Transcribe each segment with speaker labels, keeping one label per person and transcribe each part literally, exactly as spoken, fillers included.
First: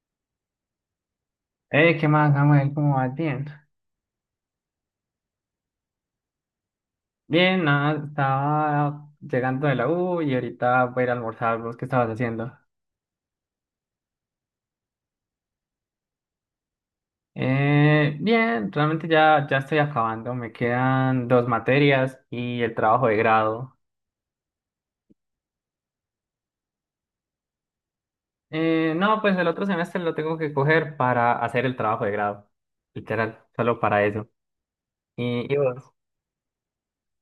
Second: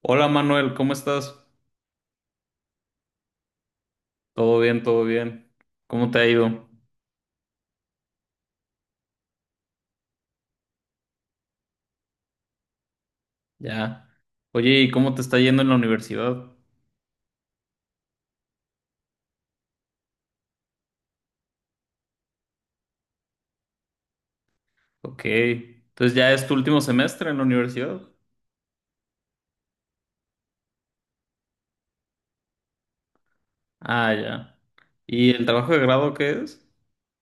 Speaker 1: Hola Manuel, ¿cómo estás?
Speaker 2: Eh, ¿qué más, Samuel? ¿Cómo vas? Bien.
Speaker 1: Todo bien, todo bien. ¿Cómo te ha ido?
Speaker 2: Bien, nada, estaba llegando de la U y ahorita voy a ir a almorzar. ¿Vos qué estabas haciendo?
Speaker 1: Ya. Oye, ¿y cómo te está yendo en la universidad?
Speaker 2: Eh, bien, realmente ya, ya estoy acabando. Me quedan dos materias y el trabajo de grado.
Speaker 1: Ok. Entonces ya es tu último semestre en la universidad.
Speaker 2: Eh, no, pues el otro semestre lo tengo que coger para hacer el trabajo de grado. Literal, solo para
Speaker 1: Ah,
Speaker 2: eso.
Speaker 1: ya. ¿Y el
Speaker 2: ¿Y, y
Speaker 1: trabajo de
Speaker 2: vos?
Speaker 1: grado qué es?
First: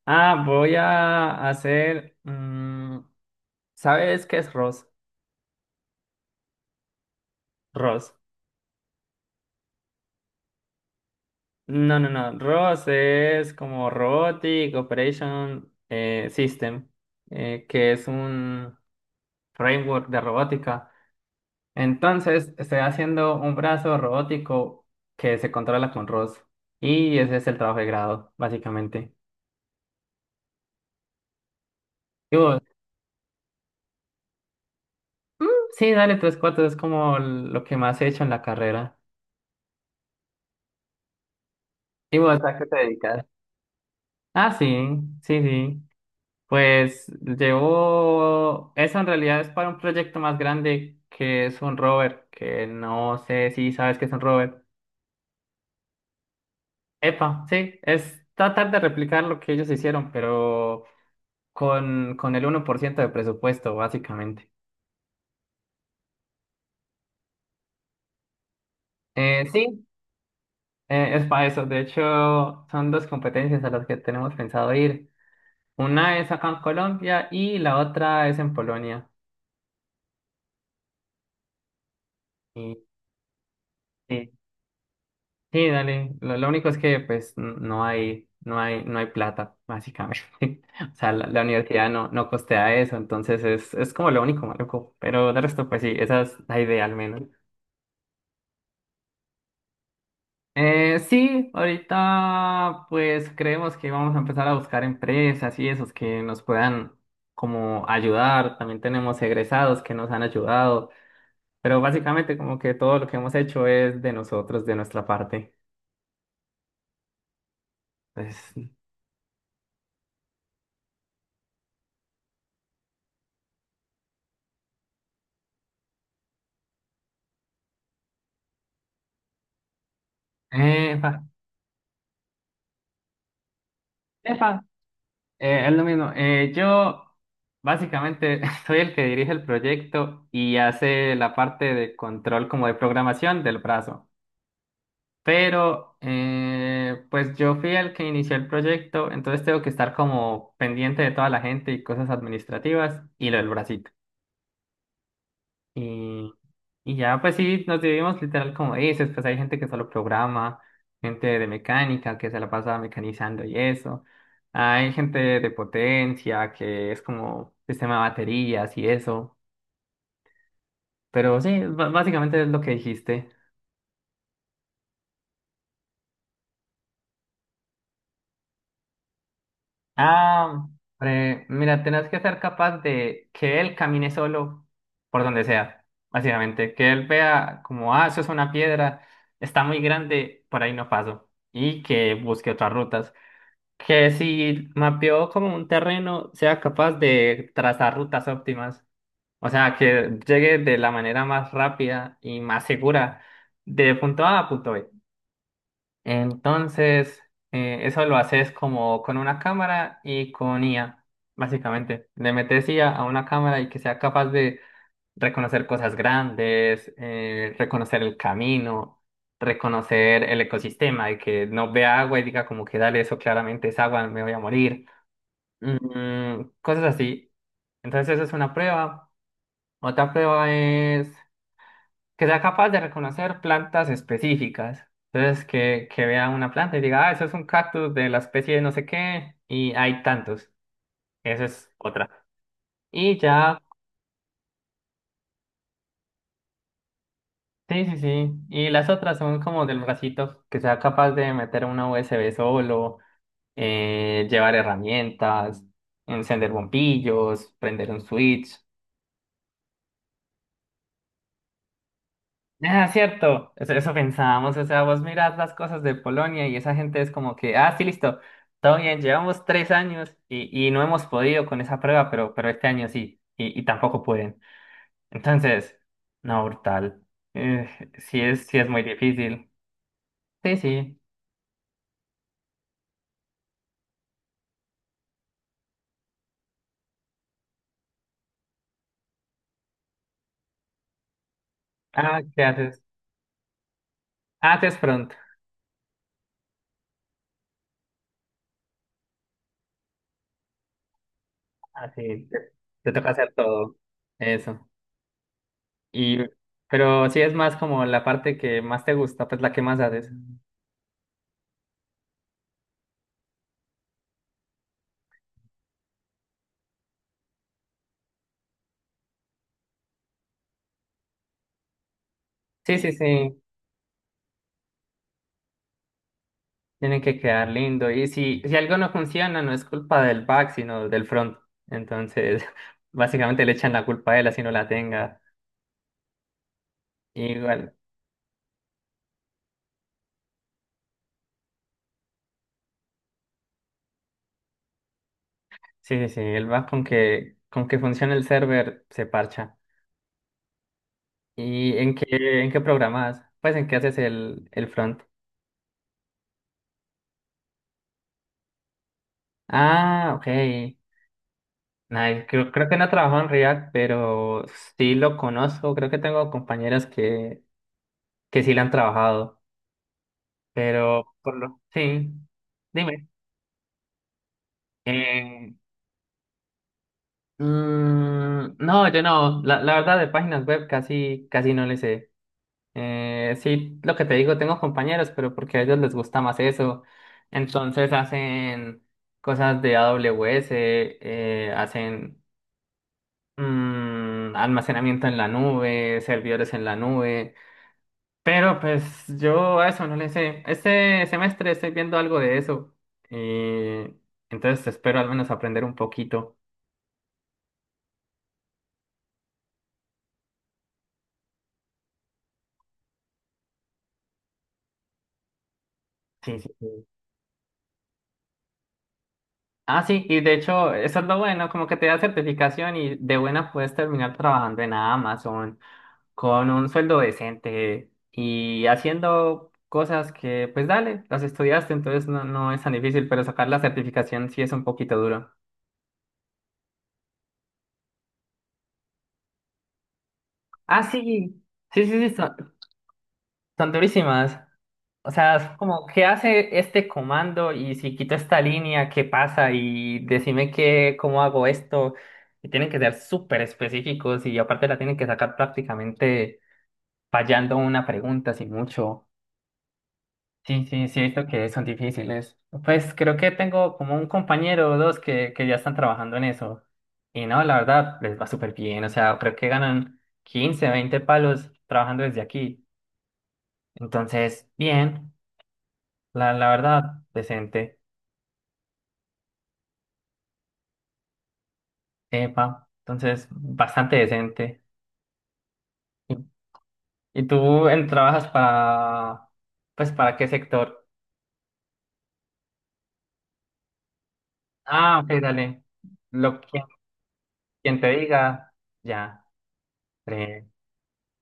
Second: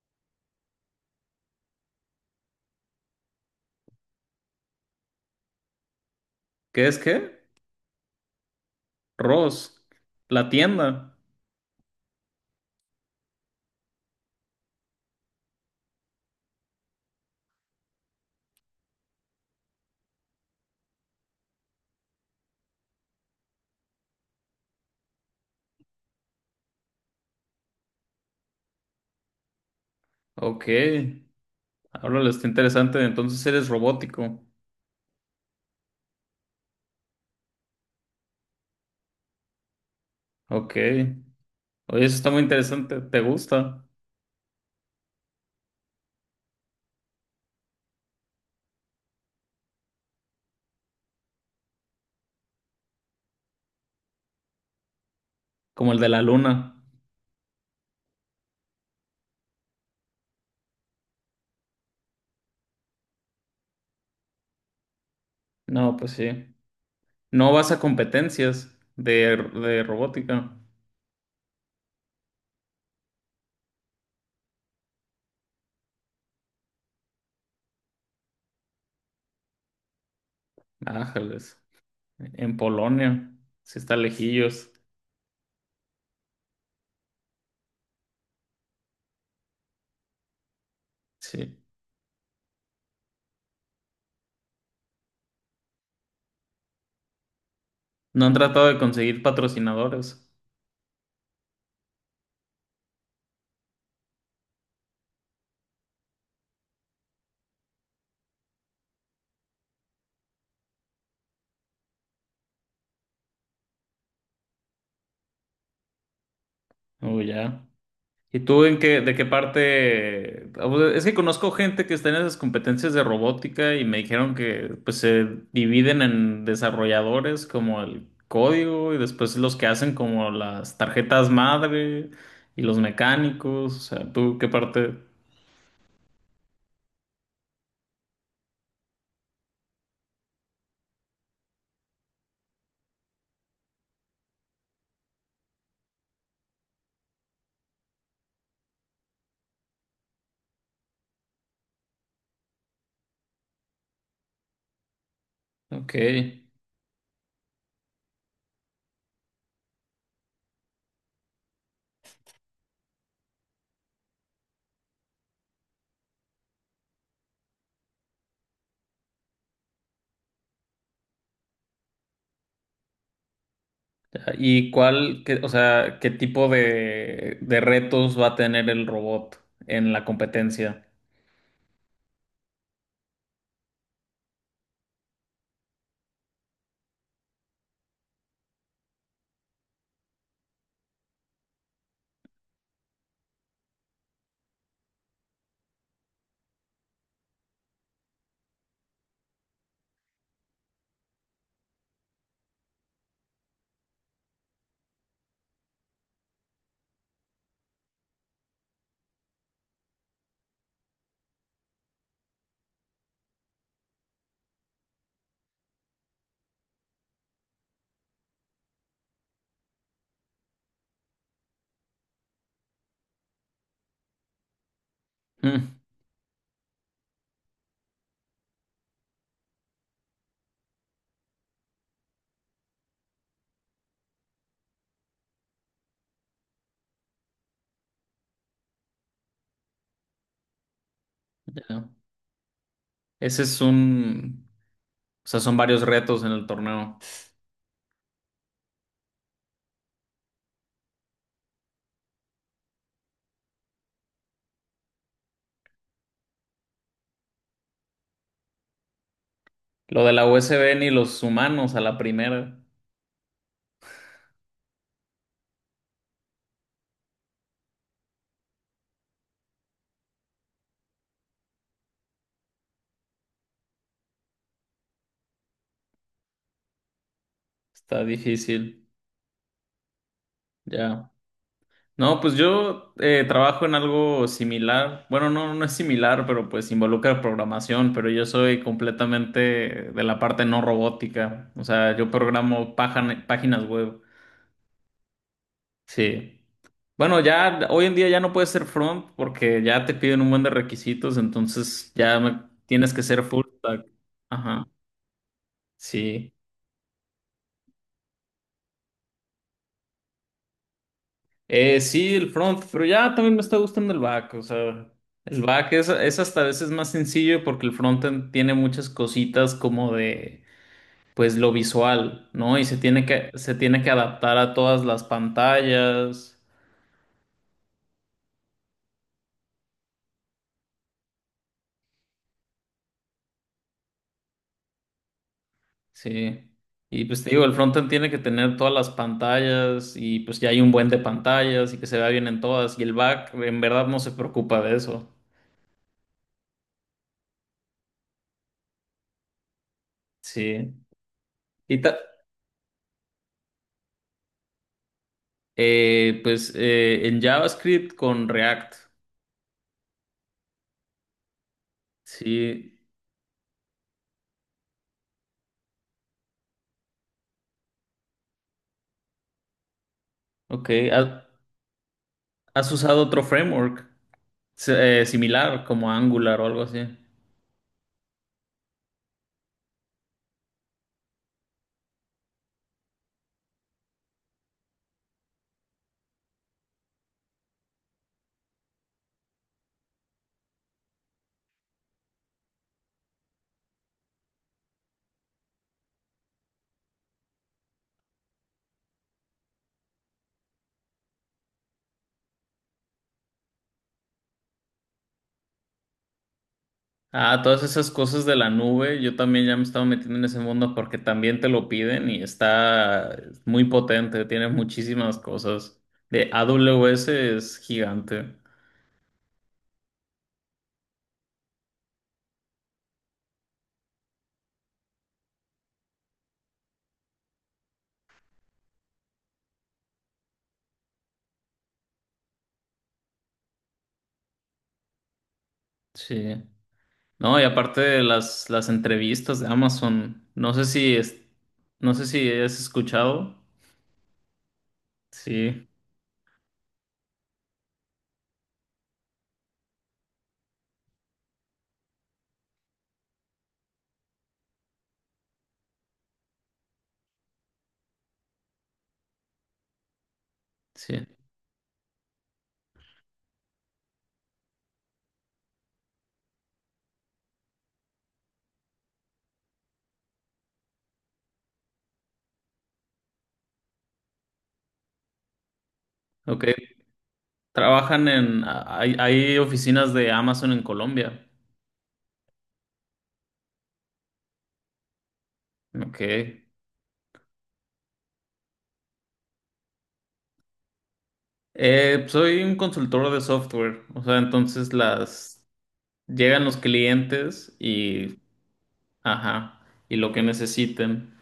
Speaker 2: Ah, voy a hacer... mm, ¿sabes qué es ROS?
Speaker 1: ¿Qué es qué?
Speaker 2: ROS.
Speaker 1: Ross, la tienda.
Speaker 2: No, no, no. ROS es como Robotic Operation, eh, System, eh, que es un framework de robótica. Entonces, estoy haciendo un brazo robótico que se controla con ROS. Y ese es el trabajo de grado, básicamente.
Speaker 1: Ok. Háblale,
Speaker 2: Y
Speaker 1: está
Speaker 2: vos,
Speaker 1: interesante. Entonces eres robótico.
Speaker 2: sí, dale tres cuartos, es como lo que más he hecho en la carrera.
Speaker 1: Ok. Oye, eso
Speaker 2: ¿Y
Speaker 1: está
Speaker 2: vos
Speaker 1: muy
Speaker 2: a qué te
Speaker 1: interesante. ¿Te
Speaker 2: dedicas?
Speaker 1: gusta?
Speaker 2: Ah, sí, sí, sí. Pues llevo, eso en realidad es para un proyecto más grande que es un rover, que no sé si sabes qué es un rover.
Speaker 1: Como el de la luna.
Speaker 2: Epa, sí, es tratar de replicar lo que ellos hicieron, pero con, con el uno por ciento de presupuesto, básicamente.
Speaker 1: No, pues sí. No vas a competencias de,
Speaker 2: Eh,
Speaker 1: de
Speaker 2: sí,
Speaker 1: robótica.
Speaker 2: eh, es para eso. De hecho, son dos competencias a las que tenemos pensado ir. Una es acá en Colombia y la otra es en Polonia.
Speaker 1: Ájales. En
Speaker 2: Y,
Speaker 1: Polonia. Sí está
Speaker 2: sí,
Speaker 1: lejillos.
Speaker 2: Sí, dale. Lo, lo único es que pues n- no hay, no hay, no hay plata, básicamente. O sea, la, la
Speaker 1: Sí.
Speaker 2: universidad no, no costea eso, entonces es, es como lo único maluco. Pero de resto, pues sí, esa es la idea al menos.
Speaker 1: No han tratado de conseguir patrocinadores.
Speaker 2: Eh, sí, ahorita pues creemos que vamos a empezar a buscar empresas y esos que nos puedan como ayudar. También tenemos egresados que nos han ayudado, pero básicamente como que todo lo que hemos hecho es de nosotros, de nuestra parte.
Speaker 1: Oh, ya. ¿Y
Speaker 2: Pues,
Speaker 1: tú en qué, de qué parte? Ah, pues, es que conozco gente que está en esas competencias de robótica y me dijeron que pues se dividen en desarrolladores como el código y después los que hacen como las
Speaker 2: epa,
Speaker 1: tarjetas madre y los mecánicos. O sea, ¿tú qué
Speaker 2: epa.
Speaker 1: parte?
Speaker 2: Eh, es lo mismo. Eh, yo básicamente soy el que dirige el proyecto y hace la parte de control como de programación del brazo. Pero eh, pues yo fui el que inició el proyecto, entonces tengo que estar como pendiente de toda la gente y cosas administrativas y lo del bracito.
Speaker 1: Ok.
Speaker 2: Y, y ya, pues sí, nos dividimos literal como dices, pues hay gente que solo programa, gente de mecánica que se la pasa mecanizando y eso. Hay gente de potencia que es como sistema de baterías y eso. Pero sí, b- básicamente es lo que dijiste.
Speaker 1: ¿Y cuál, qué- o sea, qué tipo de, de retos va a tener el robot en la
Speaker 2: Ah,
Speaker 1: competencia?
Speaker 2: hombre, mira, tenés que ser capaz de que él camine solo por donde sea, básicamente. Que él vea como, ah, eso es una piedra, está muy grande, por ahí no paso. Y que busque otras rutas. Que si mapeó como un terreno, sea capaz de trazar rutas óptimas. O sea, que llegue de la manera más rápida y más segura de punto A a punto B. Entonces, eh, eso lo haces como con una cámara y con I A, básicamente. Le metes IA a a una cámara y que sea capaz de reconocer cosas grandes, eh, reconocer el camino, reconocer el ecosistema y que no vea agua y diga como que dale, eso claramente es agua, me voy a morir
Speaker 1: Mm,
Speaker 2: mm, cosas así. Entonces eso es una prueba. Otra prueba es que sea capaz de reconocer plantas específicas. Entonces que, que vea una planta y diga, ah, eso es un cactus de la especie de no sé qué y hay tantos. Esa es
Speaker 1: ya.
Speaker 2: otra. Y
Speaker 1: Ese es
Speaker 2: ya,
Speaker 1: un, o sea, son varios retos en el torneo.
Speaker 2: sí, sí, sí. Y las otras son como del bracito, que sea capaz de meter una U S B solo, eh, llevar herramientas, encender bombillos, prender un switch.
Speaker 1: Lo de la U S B ni los humanos a la primera.
Speaker 2: Ah, cierto, eso, eso pensábamos, o sea, vos mirás las cosas de Polonia y esa gente es como que, ah, sí, listo, todo bien, llevamos tres años y, y no hemos podido con esa prueba, pero, pero este año sí, y, y tampoco pueden. Entonces, no, brutal. Eh,
Speaker 1: Está
Speaker 2: sí es, sí es muy
Speaker 1: difícil.
Speaker 2: difícil. Sí, sí.
Speaker 1: Ya. No, pues yo eh, trabajo en algo similar. Bueno, no, no es similar, pero pues involucra programación, pero yo soy completamente de la parte no robótica. O sea, yo
Speaker 2: Ah, ¿qué
Speaker 1: programo
Speaker 2: haces?
Speaker 1: pájan- páginas web.
Speaker 2: Ah, te es pronto.
Speaker 1: Sí. Bueno, ya hoy en día ya no puedes ser front porque ya te piden un buen de requisitos, entonces
Speaker 2: Ah,
Speaker 1: ya
Speaker 2: sí, te,
Speaker 1: me-
Speaker 2: te
Speaker 1: tienes que
Speaker 2: toca
Speaker 1: ser
Speaker 2: hacer
Speaker 1: full
Speaker 2: todo
Speaker 1: stack. Ajá,
Speaker 2: eso. Y,
Speaker 1: sí.
Speaker 2: pero sí es más como la parte que más te gusta, pues la que más haces.
Speaker 1: Eh, sí, el front, pero ya también me está gustando el back, o sea, el back es, es hasta a veces más sencillo porque el frontend tiene muchas cositas como de, pues, lo visual, ¿no? Y se
Speaker 2: Sí, sí,
Speaker 1: tiene que,
Speaker 2: sí.
Speaker 1: se tiene que adaptar a todas las pantallas.
Speaker 2: Tiene que quedar lindo. Y si, si algo no funciona, no es culpa del back, sino del front. Entonces, básicamente le echan la culpa a él, así no la tenga.
Speaker 1: Sí. Y pues te digo, el
Speaker 2: Igual,
Speaker 1: frontend tiene que tener todas las pantallas y pues ya hay un buen de pantallas y que se vea bien en todas. Y el back en verdad no se preocupa de eso.
Speaker 2: sí, sí, sí, el back con que, con que funcione el server se parcha.
Speaker 1: Sí.
Speaker 2: ¿Y
Speaker 1: Y
Speaker 2: en
Speaker 1: ta-
Speaker 2: qué, en qué programas? Pues en qué haces el, el front.
Speaker 1: eh, pues eh, en JavaScript con React.
Speaker 2: Ah, ok. Nice. Creo, creo que
Speaker 1: Sí.
Speaker 2: no trabajo en React, pero sí lo conozco. Creo que tengo compañeras que, que sí lo han trabajado.
Speaker 1: Ok.
Speaker 2: Pero
Speaker 1: ¿Ha-
Speaker 2: por lo, sí.
Speaker 1: ¿Has usado
Speaker 2: Dime.
Speaker 1: otro framework se- eh,
Speaker 2: Eh,
Speaker 1: similar como Angular o algo así?
Speaker 2: Mm, no, yo no. La, la verdad, de páginas web casi, casi no le sé. Eh, sí, lo que te digo, tengo compañeros, pero porque a ellos les gusta más eso. Entonces hacen cosas de A W S, eh, hacen mm, almacenamiento en la nube, servidores en la nube. Pero pues yo a eso no le sé. Este semestre estoy viendo algo de eso. Y entonces espero al menos aprender un poquito.
Speaker 1: Ah, todas esas cosas de la nube, yo también ya me estaba metiendo en ese mundo porque también te lo piden y está muy potente, tiene muchísimas cosas. De
Speaker 2: Sí, sí. sí.
Speaker 1: A W S es gigante.
Speaker 2: Ah, sí, y de hecho, eso es lo bueno, como que te da certificación y de buena puedes terminar trabajando en Amazon con un sueldo decente y haciendo cosas que, pues dale, las estudiaste, entonces no, no es tan difícil, pero sacar la certificación sí es un poquito duro.
Speaker 1: Sí. No, y aparte de las, las entrevistas de Amazon, no sé
Speaker 2: Ah,
Speaker 1: si
Speaker 2: sí,
Speaker 1: es,
Speaker 2: sí,
Speaker 1: no sé
Speaker 2: sí, sí,
Speaker 1: si
Speaker 2: son,
Speaker 1: has escuchado.
Speaker 2: son durísimas. O sea, es
Speaker 1: Sí,
Speaker 2: como, ¿qué hace este comando? Y si quito esta línea, ¿qué pasa? Y decime qué, cómo hago esto. Y tienen que ser súper específicos y aparte la tienen que sacar prácticamente fallando una pregunta, sin mucho. Sí, sí, sí, he
Speaker 1: sí.
Speaker 2: visto que son difíciles. Pues creo que tengo como un compañero o dos que, que ya están trabajando en eso. Y no, la verdad, les va súper bien. O sea, creo que ganan quince, veinte palos trabajando desde aquí. Entonces, bien, la,
Speaker 1: Ok.
Speaker 2: la verdad, decente.
Speaker 1: Trabajan en, hay, hay oficinas de Amazon en Colombia.
Speaker 2: Epa, entonces bastante decente.
Speaker 1: Ok.
Speaker 2: ¿Y, y tú en- trabajas para, pues, para qué sector?
Speaker 1: Eh, soy un consultor de software, o sea, entonces
Speaker 2: Ah, ok,
Speaker 1: las
Speaker 2: dale. Lo
Speaker 1: llegan los
Speaker 2: que
Speaker 1: clientes
Speaker 2: Quien te
Speaker 1: y,
Speaker 2: diga, ya.
Speaker 1: ajá, y lo que
Speaker 2: Breve.
Speaker 1: necesiten,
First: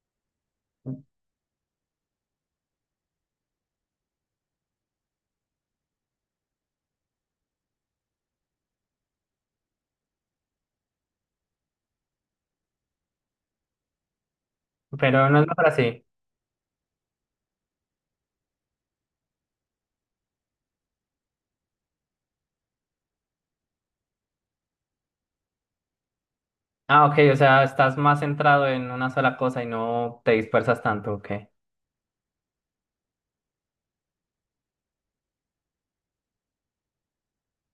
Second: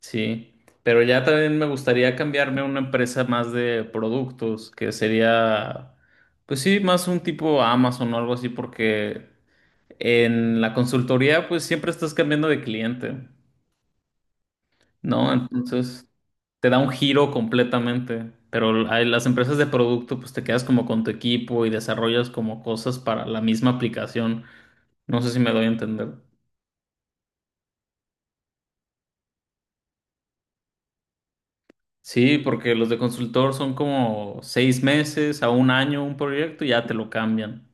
Speaker 1: sí. Pero ya también me gustaría cambiarme a una empresa más de productos, que sería, pues sí, más un tipo Amazon o algo así, porque en la consultoría, pues siempre estás cambiando de cliente,
Speaker 2: Pero
Speaker 1: ¿no?
Speaker 2: no es mejor así.
Speaker 1: Entonces te da un giro completamente. Pero a las empresas de producto, pues te quedas como con tu equipo y desarrollas como cosas para la misma aplicación. No sé si me doy a entender.
Speaker 2: Ah, ok, o sea, estás más centrado en una sola cosa y no te dispersas tanto, ok.
Speaker 1: Sí, porque los de consultor son como seis meses a un año un proyecto y ya te lo cambian.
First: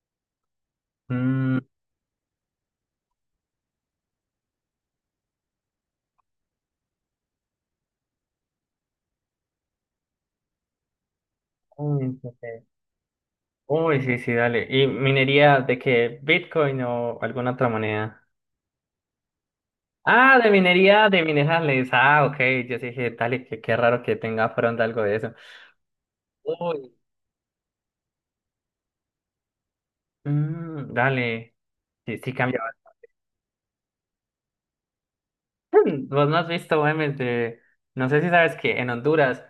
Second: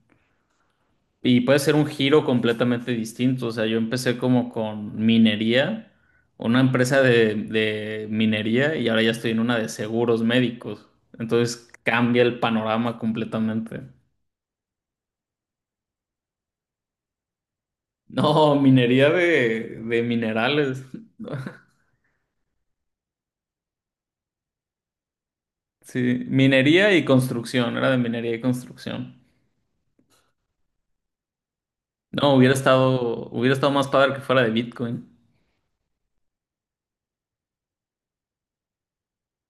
Speaker 1: Y
Speaker 2: Mm,
Speaker 1: puede ser un giro completamente distinto. O sea, yo empecé como con minería, una empresa de, de minería y ahora ya estoy en una de seguros médicos. Entonces
Speaker 2: uy,
Speaker 1: cambia el
Speaker 2: ok.
Speaker 1: panorama completamente.
Speaker 2: Uy, sí, sí, dale. ¿Y minería de qué? ¿Bitcoin o alguna otra moneda?
Speaker 1: No, minería de, de
Speaker 2: Ah, de
Speaker 1: minerales.
Speaker 2: minería de minerales. Ah, ok. Yo sí dije, dale, qué, qué raro que tenga pronto algo de eso.
Speaker 1: Sí,
Speaker 2: Uy,
Speaker 1: minería y construcción, era de minería y construcción.
Speaker 2: mm, dale. Sí, sí
Speaker 1: No, hubiera
Speaker 2: cambia.
Speaker 1: estado, hubiera estado más padre que fuera de Bitcoin.
Speaker 2: Bastante. Vos no has visto memes de. No sé si sabes que en Honduras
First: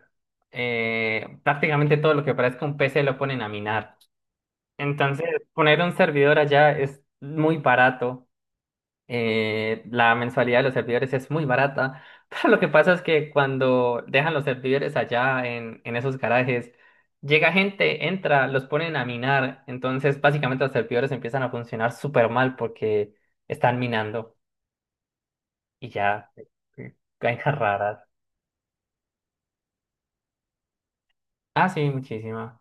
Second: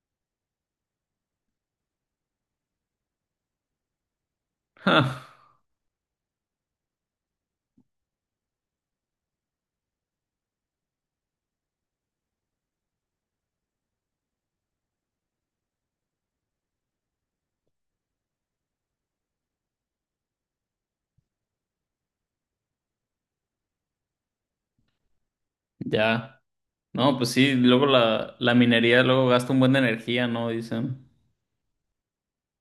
Speaker 2: eh, prácticamente todo lo que parezca un P C lo ponen a minar. Entonces, poner un servidor allá es muy barato. Eh, la mensualidad de los servidores es muy barata, pero lo que pasa es que cuando dejan los servidores allá en, en esos garajes, llega gente, entra, los ponen a minar, entonces básicamente los servidores empiezan a funcionar súper mal porque están minando y ya,
Speaker 1: Ya.
Speaker 2: eh,
Speaker 1: No, pues sí,
Speaker 2: vainas
Speaker 1: luego
Speaker 2: raras.
Speaker 1: la, la minería luego gasta un buen de energía, ¿no? Dicen.
Speaker 2: Ah, sí, muchísima.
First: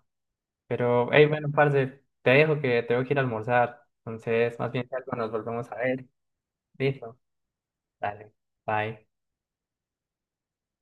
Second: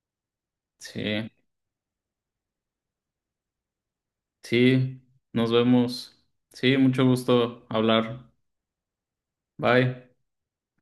Speaker 2: Pero, hey,
Speaker 1: Sí,
Speaker 2: bueno, parce, te dejo que tengo que ir a almorzar, entonces más bien si
Speaker 1: sí,
Speaker 2: algo nos
Speaker 1: nos
Speaker 2: volvemos a ver.
Speaker 1: vemos. Sí, mucho
Speaker 2: Listo,
Speaker 1: gusto hablar.
Speaker 2: dale, bye.
Speaker 1: Bye.